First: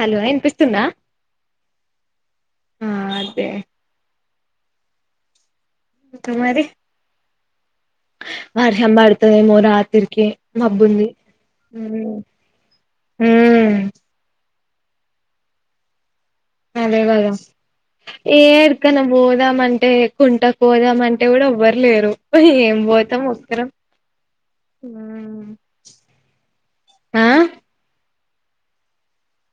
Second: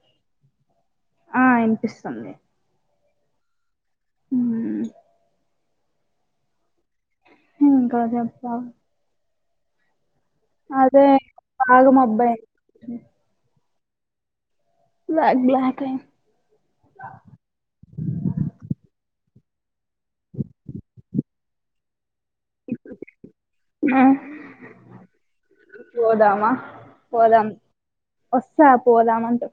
Hello వినిపిస్తుందా ఆ ఇనిపిస్తుంది ఆ అదే హ్మ్ ఇప్పుడు మరి ఇంకా చెప్పాలి వర్షం బడుతదేమో రాత్రి కే అదే మబ్బుంది బాగా మ్మ్ మబ్బయింది బ్లాక్ బ్లాక్ లే అదే కదా ఏ ఎడికైనా పో రమ్మంటే కుంట పోదామంటే కూడా ఎవ్వరు లేరు ఏం పోతాం వస్తా స్తాం ఆ, పోదామా ఆ పోదాం వస్తా పోదామంటె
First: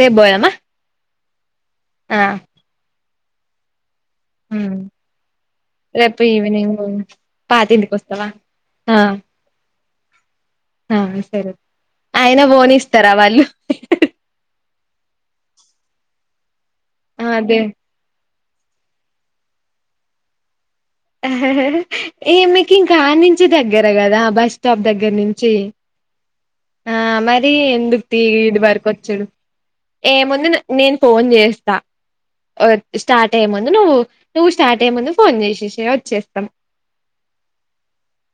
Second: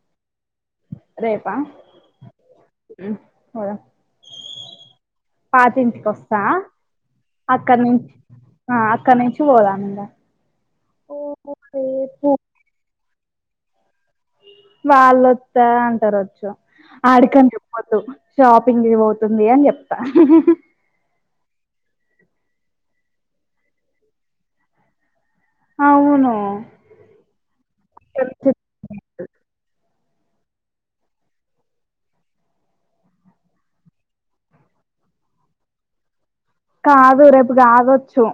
రేపు పోదమా రేపా ఆ హ్ ఆ హ్ రేపు వస్తా ఈవినింగ్ అక్కడ పాతింటికి నుంచి వస్తావా ఆ అక్కడ నుంచి పోదాం ఇంగా ఆ ఓ సరే రేపు ఆయన పోనిస్తరా వాళ్ళు వాళ్ళొస్తా అంటారూ కావచ్చు ఆడికని అదే చెప్పోద్దు షాపింగ్ కి పోతుంది అని చెప్తా ఏ మీకు ఇంకా ఆడ నుంచి దగ్గర కదా బస్ స్టాప్ దగ్గర నుం అవును ఆ మరి ఎందుకు తీ ఈడ వరకు ఓచ్చుడు ఏముంది నేను ఫోన్ చేస్తా స్టార్ట్ అయ్యే ముందు నువ్వు నువ్వు స్టార్ట్ అయ్యే ముందు ఫోన్ చేసేసియ్ వచ్చే కాదు రేపు కాదొచ్చు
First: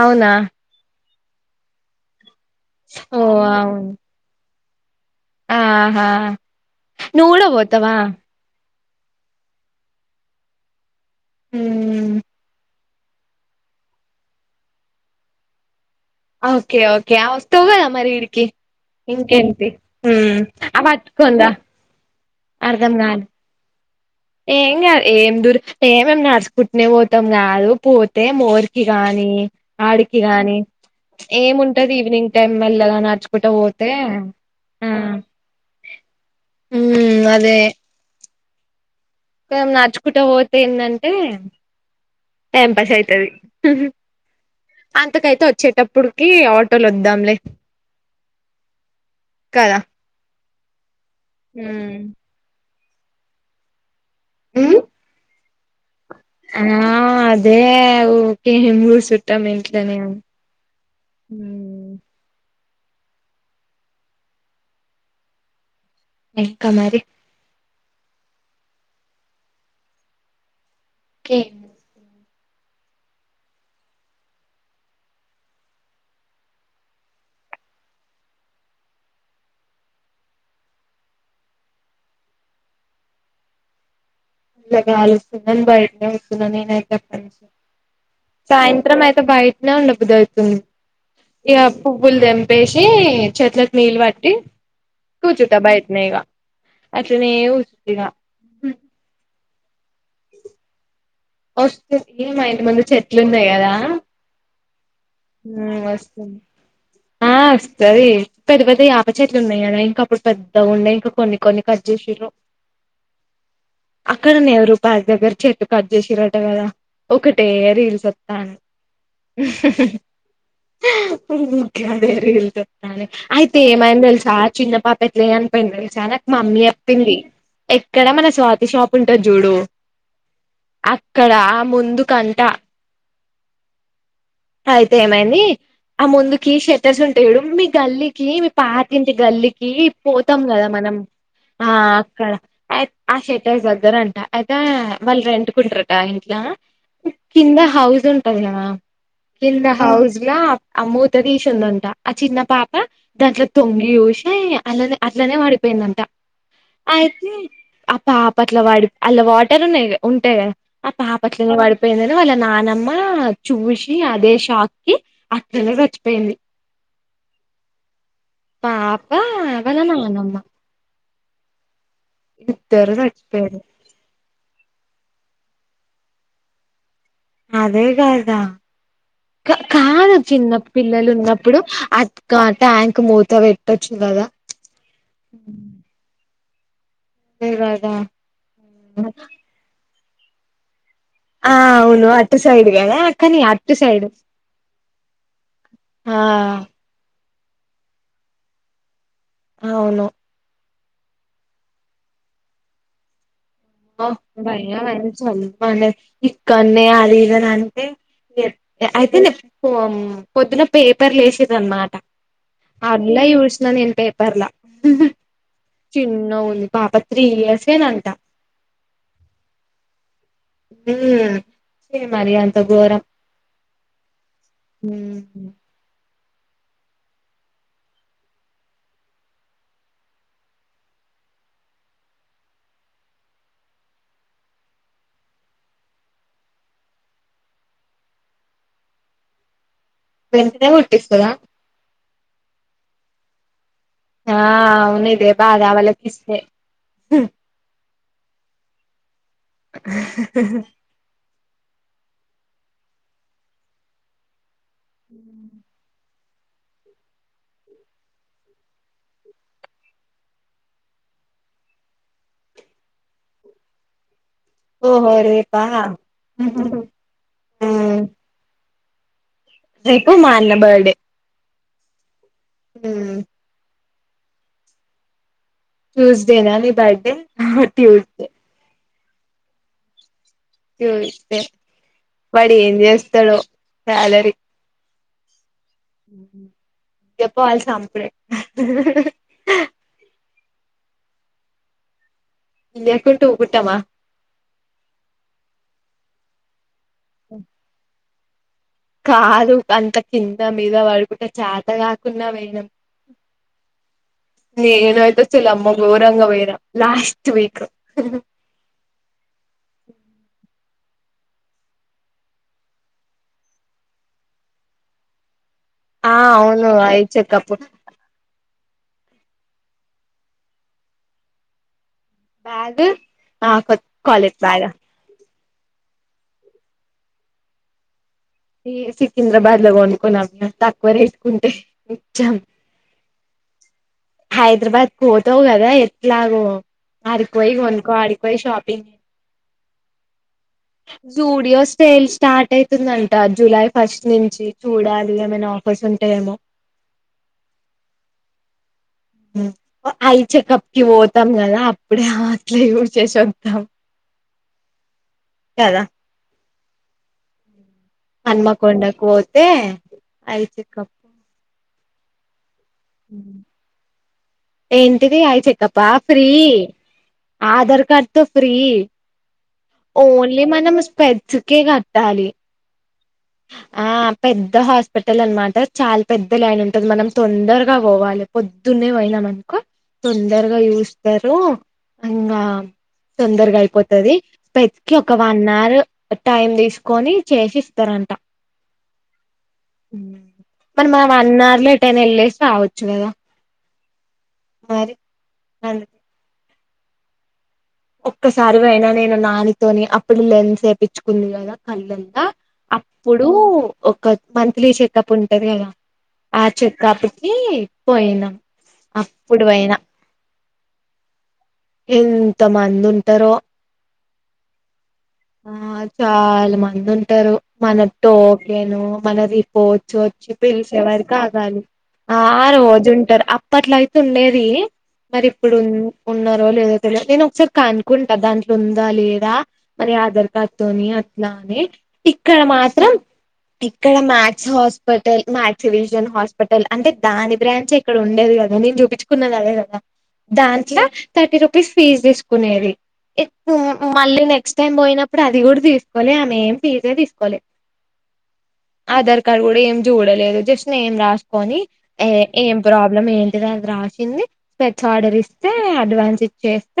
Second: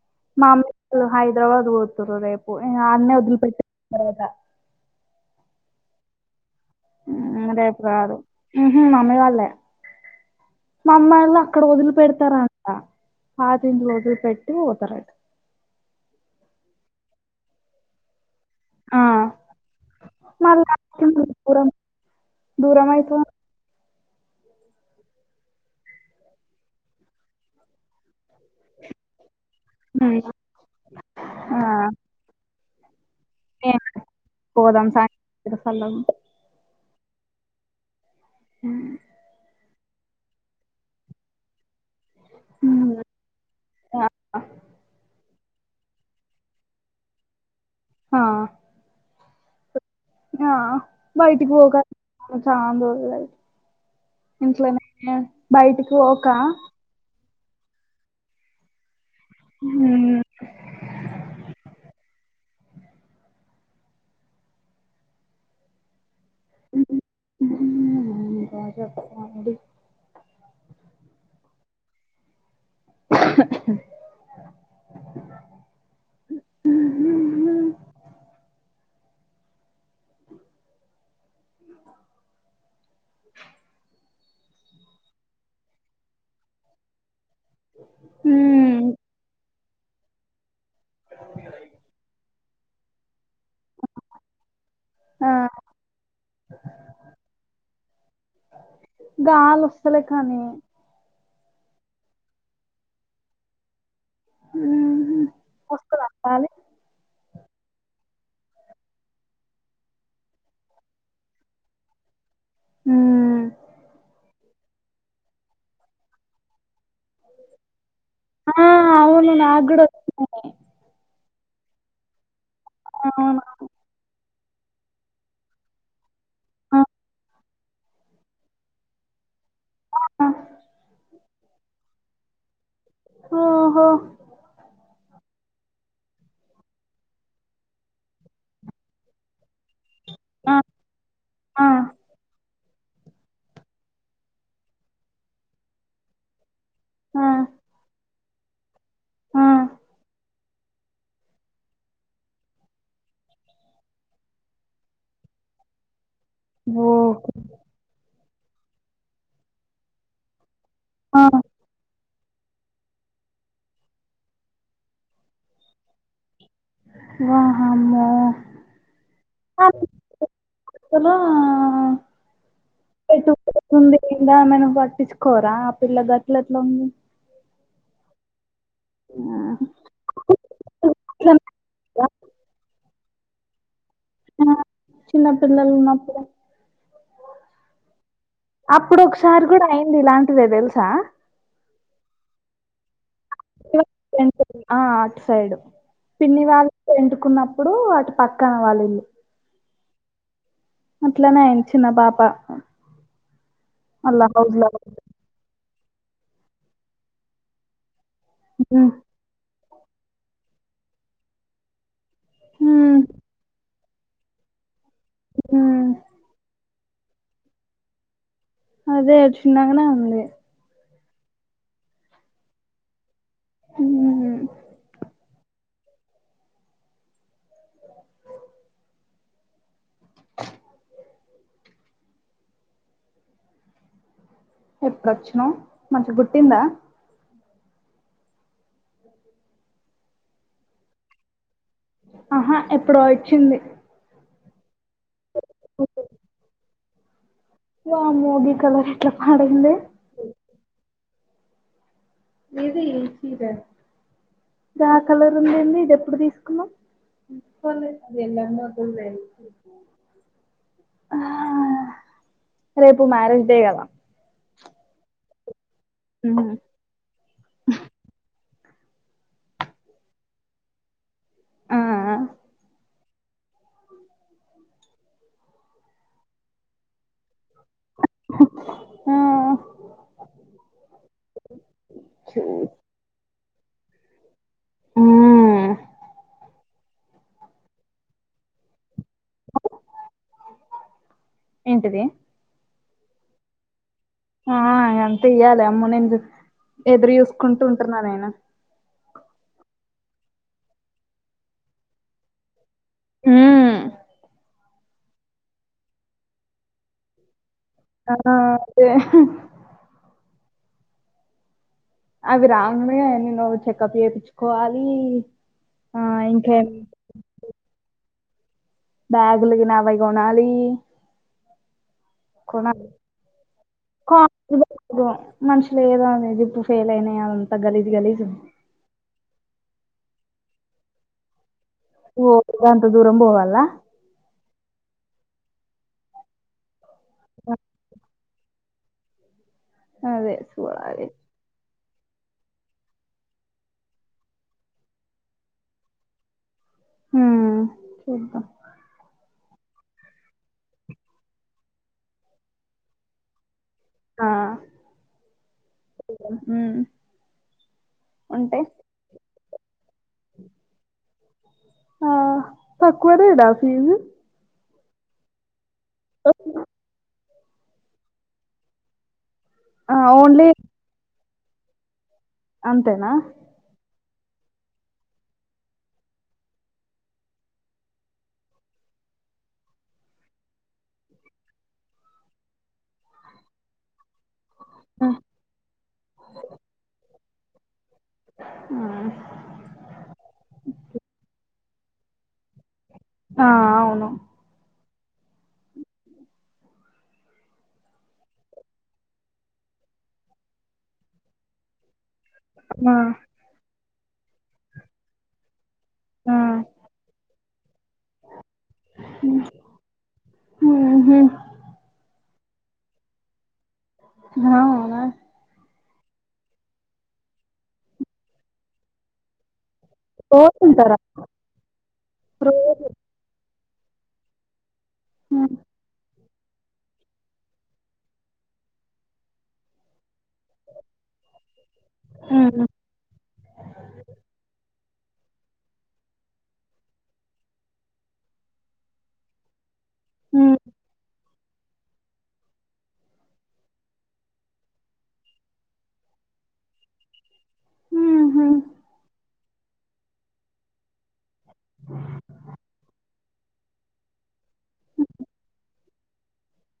అవునా మా అమ్మీ వాళ్ళు హైదరాబాద్కు పోతుంది రూ రేపు ఇగ అన్నే ఓ వదిలి పెట్టిత్త అవును తర్వత ఆహా నూవ్యు కూడా పోతవా మామ్మీ వాళ్ళే మా అమ్మ వాళ్ళు అక్కడ వదిలి ఉమ్, పెడతారా అంట పాత ఇంట్ల వదిలి పెట్టి పోతారాంట ఓకే ఓకే ఆ వస్తవ్ గద మరి ఇడికి ఆ ఇంకేంటిహ్ మళ్ళా అవి పట్టుకొని దా దూరం దూరం అయితది ఏం కాదు ఏం దూర్ ఏమేం నడుసుకుంటునే పోతాం కాదు పోత తే మోరికి గాని ఆడికి గాని ఆ ఏముంటది ఈవినింగ్ టైం మెల్లగా నడుచుకుంటూ ఏం పోతే పోదాం సాయంత్రం సల్లగా ఉంటది ఉ అదే హ్ నడుచుకుంటా పోతే ఏందంటే టైం పాస్ అయితది ఆ అంతకైత వ వచ్చేటప్పటికి ఆటోలో వద్దాంలే ఆ కదా ఆ బయటికి పోక పోతండు ఉమ్ ఇంట్లోనే బయటికి పోక ఏ ఊకె ఏం కుసుటం ఇంట్లనే ఉమ్, ఇంకా మరి హ్ రజప అది ఎం చేస్తం [unintelligible] [unintelligible] అ ఇలాగాలుస్తుందని బయటనే కూర్చున్న నేనయితే హ్మ్ సాయంత్రం అయితే బయటనే ఉండబుద్దిఅవుతుంది ఇక పువ్వులు తెంపేసి చెట్లకు నీళ్ళు పట్టి ఆ కూచుట బైటనే ఇగ అట్లనె కూచ గాలి వస్తలే ఖాని వస్తుంది మా ఇంటి ముందు చెట్లు ఉన్నాయి కదా హ్మ్ హ వస్తదా వస్తు గాలి ఆ వస్తది పెద్ద పెద్ద యాప చెట్లు ఉన్నాయి కదా ఇంకా అప్పుడు పెద్దగా ఉండే ఇంకా కొన్ని కొన్ని కట్ చేసిర్రు హ్మ్ అక్కడనే ఎవరో బాయీ దగ్గర చెట్టు కట్ చేసిరట కదా ఒకటే రీల్స్ తను ఆ అవును నాకు కూడా వచ్చినాయి గదే రీల్స్ వత్తన్నాయి అవును అయితే ఏమైంది తెలుసా చిన్న పాప ఎట్ల చనిపోయింది తెలుసా మమ్మీ ఆ చెప్పింది ఎక్కడ మన స్వాతి షాప్ ఉంటాది చూడు ఆ, అక్క అక్కడ ఆ ముందు కంట ఓహో అయితే ఏమైంది ఆ ముందుకి షెటర్స్ ఉంటాయడు మీ గల్లికి మీ పాతింటి గల్లికి పోతాం ఆ కదా మనం ఆ అక్కడ ఆ షేటర్ దగ్గర అంట అయితే వాళ్ళు రెంటుకుంటారట ఆ ఇంట్లా ఆ కింద హౌస్ హౌస్ ఉంటది కదా ఆ కింద హౌస్లా ఆ మూత తీసిందంట ఆ చిన్న పాప దాంట్లో తొంగి చూసి అనే అట్లనే వాడిపోయి పోయిందంట అయితే ఓకే ఆ పాప అట్ల వాడి అళ్లా వాటర్ ఉన్నాయి ఉంటాయి కదా ఆ పాపట్లనే పడిపోయిందని వాళ్ళ నానమ్మ చూసి అదే షాక్ కి అక్కడనే చచ్చిపోయింది వాహమ్మో పాప వాళ్ళ నానమ్మ ఇద్దరు చ చచ్చిపోయారు పంద మన పట్టించుకోరా ఆ పిల్ల గట్ల ఎట్ల ఉంది అదే కాదా కాదు చిన్న పిల్లలు ఉన్నప్పుడు అ ఆ ట్యాంక్ మూత పెట్ టచ్చు కాదా ఆ! అప్పుడు ఒకసారి కూడా అయింది ఇలాంటిదే తెలుసా ఆ అవును అట్ సైడ్ కదా కానీ అటు సైడ్ ఆ అటు సైడ్ ఆ పిన్నివాళ్లు రెంట్ కి ఉన్నపుడు ఇప్పుడు అటు పక్కన వాళ్ళ ఇల్లు అవును ఇట్లానేయ చినా పాప అలా హౌస్‌లో భయ్యా అ చల్మనే ఇక్కనే అది ఇది అంటే హ్మ్. అయితే నే పొద్దున పేపర్లు ఏసేయదాన్నామాట హ్మ్. అందుల చుసిన నేను పపర్లా హ్మ్. చిన్నగుంది పాప త్రి ఇయర్స్నంట అదే చిన్నగానే ఉంది మరి అంత ఘోరం హ్మ్. ఎప్పుడొచ్చనవు మంచి గుట్టిందా వెంటనే కుట్టిస్తదా ఆహా ఎప్పుడో వచ్చింది ఆ అవునుదే బాగా వాళ తీస్తే వామ్మో ది కలర్ ఇట్లా ఇది ఏ చీర గాఆ కలర్ ఉంది ఏంది ఇది ఎప్పుడు తీసు కున్నావ్ తీసుకోలేదు అది ఎల అప్పుడు వేసుకున్న ఆ రేపు మ్యారేజ్ డే కదా ఓహో రేపా ఉ రేపు మా అన్న బర్డే ఆ ఆ ఉ ట్యూస్డే నా నీ బర్డే హ ట్యూస్డే ఆ ట్యూస్డే వాడు ఏం చేస్తాడో సాలరీ ఆ ఉహు చెప్ప వాలసి అప్పుడే ఆ ఏంటిది ఇయ్యకుంటే ఊరుకుంటామా ఆ ఇగా అంతే ఇయ్యాలి అమ్మ నేను ఎదురు చూసుకుంటూ ఉంటున్నానేను కాదు అంత కింద మీద పడుకుంటే చత కాకున్నా పోనాం ఉ నేనువుతే చిలమ్మ గోరంగ వేరా లాస్ట్ వీక్ ఆ అదే అవి రానునే ఎన్న నుోవు చెకప్ చేయించుకోవాలి ఆ అవును అయి చెకప్ బ్యాగులకి నా వైగ గోనాలి బ్యాగ్ కొనాలి ఆ కాలేజ్ బ్యాగ్ [unintelligible] మనుషులు ఏదోంది జిప్పు ఫెయిల్ అయినాయి అదంతా గలీజ గలీజు ఈ సికింద్రాబాద్ లో కొనుకోన్నాం తక్కువ ఇట్కుంటే ఓ గంత దూరం పోవాలా హైదరాబాద్ పోతావు్ కదా ఎట్లాగో అరిపోయి కొనుకో ఆడిపోయి షాప్ పింగ్ అదే సూడాలి సేల్ స్టార్ట్ అవుతుందంట జూలై ఫస్ట్ నుంచి చూడాలి ఏమైనా ఆఫర్స్ ఉంటాయేమో ఉ చూద్దాం ఉ అఐ చెకప్కిి పోతాం కదా అప్పుడే అట్లే యూజ్ చేసి వద్దాం ఆ కదా ఉ మన్మకండకు పోోతే అయిచక్కప్ ఆ తక్కువనే నా ఫీజు ఏంటిది ఐ చెకప్పా ఫ్రీ ఆధార్ కార్డ్ తో ఫ్రీ ఓన్లీ మనం స్పెడ్స్కే కట్టాలి తేనా ఆ పెద్ద హాస్పిటల్ అనమాట చాలా పెద్ద లైన్ ఉంటది మనం తొందరగా పోవాలి పొద్దునే పోయిన మనకు తొందరగా చూస్తరు ఇంగా తొందరగా అయిపోత్ టది ప్రతికి ఒక వన్ అవర్ టైమ్ తీసుకొని చేసిస్ త రంట హ్మ్. మరి మా వన్ అవర్ లో ఎటైనా వెళ్ళేసి రావచ్చు ఆ అవును మారి అది ఒక్కసారి అయినా నేను నానితోని అప్పుడు లెన్స్ ఏపీచ్చుకుంది కదా కళ్ళంతా ఆ అప్పుడు ఒక మంత్లీ చెకప్ ఉంటది కదా ఆ చెకప్ కి పోయినాం అప్పుడు పోయినా ఊహూ ఎన్ త మందింటరో అవునా ఆ చాలా మంది ఉంటరు మన టోకెను మన రిపో చోచ్చి పోతుంటారా పిలిచేవరకాగాలి ఆ రోజు ఉంటారు అప్ ప్పట్లయితే ఉండేది మరి హ్మ్ ఇప్పుడు ఉన్ ఉన్నారో లేదో తెలియ నేను ఒకసారి కాన్కుంటా దాంట్లో ఉందా లేదా మరి ఆధార్ కార్డ్ తోని అట్నానే ఇక్కడ హ్మ్ మాత్రం ఇక్కడ match hospital match vision hospital అంటే దాని బ్రాంచ్ ఇక్కడ ఉండేది కదా నేను చూపించుకున్నది అదే కదా దాంట్ల థర్టీ రూపీస్ ఫీజ్ తీసుకునేది ఇప్పు హు మళ్ళీ నెక్స్ట్ నేను పోయినప్పుడు అది కూడా తీసుకోలె ఆమె ఏం ఫీజే తీసుకోలే ఊహూ ఆధార్ కార్డు కూడ ఏం చూడలేదు జస్ట్ న ఏం రాసుకొని ఏ ఏం ప్రాబ్లం ఏంటి అది రాసింది పె ఆర్డర్ ఇస్తే అడ్వాన్స్ ఇచ్చేస్త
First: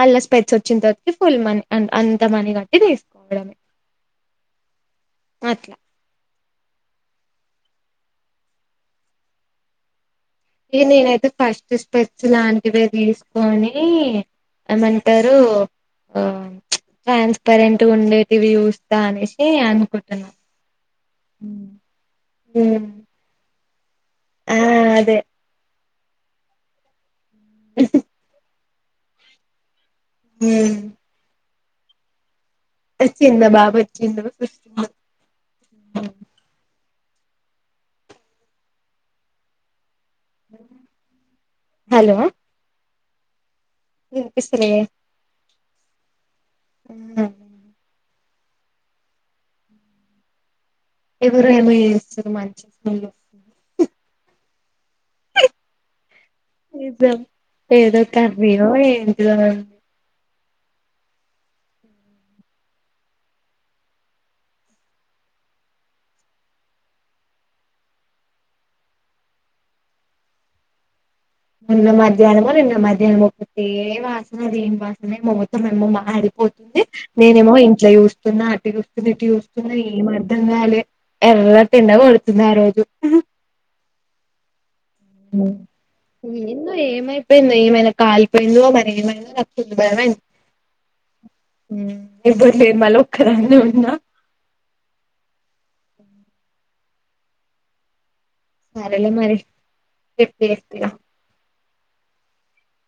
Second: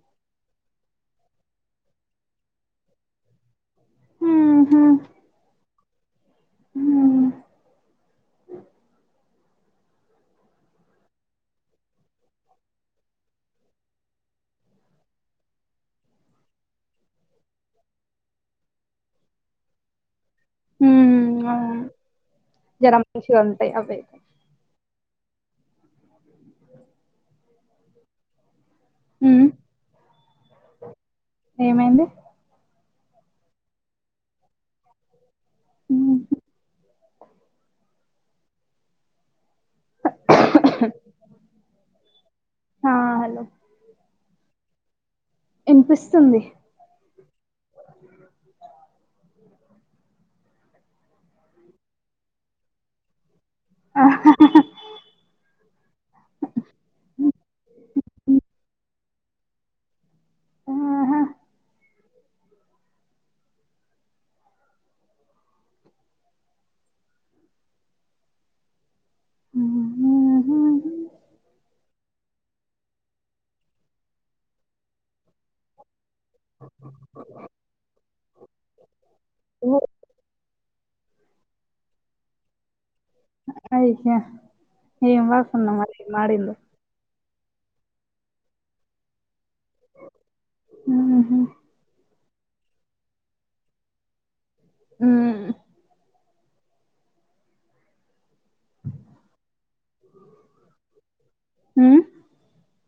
మళ్ళ స్పెట్స్ వచ్చిన తర్వాత ఫుల్ మనీ అ అంత మని కట్టి తీసుకోవడమే మ్ అట్లా హు మ్ ఇక నేనైతే ఫస్ట్ స్పెట్స్ లాంటివ తీసుకొని ఏమంటారు ఆ ఫన్స్ కరెంట్ ఉండేదివి చూస్తా అనేసి అనుకుం మ్ అవును ఉమ్ జర మంచిగ ఉంటాయి అవే దే [unintelligible] మ్ ఉమ్ ఏమైంది వచ్చిండు బాబ వచ్చిండు హ్మ్. హలో హా హలో వినపిస్తలే ఇనిపిస్తుంది ఎవరు ఏమ చేస్తారు మంచి ఫల్ వ ఆ హా హా నిజం ఏదో కర్రీ యో ఏదో ఆహా మ్ హు హు నిన్న మధ్యాహ్నమో నిన్న మధ్యాహ్నమ ఒకటే వాసన దేని వాసన మొత్తం మాడి పోతుంది నేనేమో ఇంట్లో చూస్తున్నా అటు చూ ఎటు చూస్తున్న ఏం అర్థం కాలదు ఎర్ర ఎండ కొడుతుంది ఆ రోజు అ ఏ వాసున్నా మరి మాడిం దు ఎంది ఏమైనా కాలిపోయింది మరి ఏమైనా నచ్చింది బయమైంది ఎబరు లేరు మళ్ళ ఒక్కరన్న ఉన్నా ఉమ్ సరళ మరి పెప్ప ఎ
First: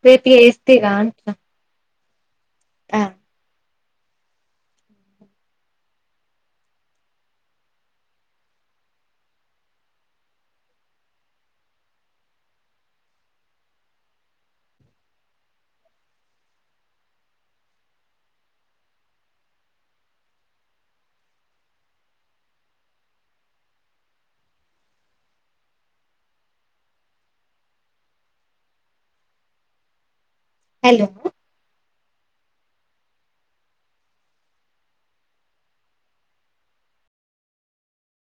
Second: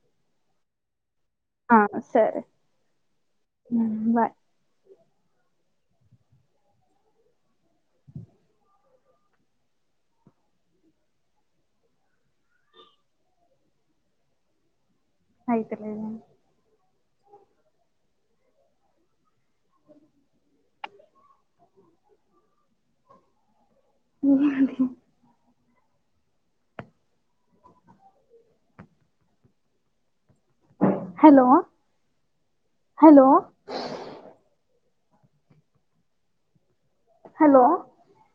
రేప్ ఎస్తిగా అంటన ఆసరే ఆ ఉబాయ్ [inaudible] హయితల దండి ఉది హలో పు హలో హలో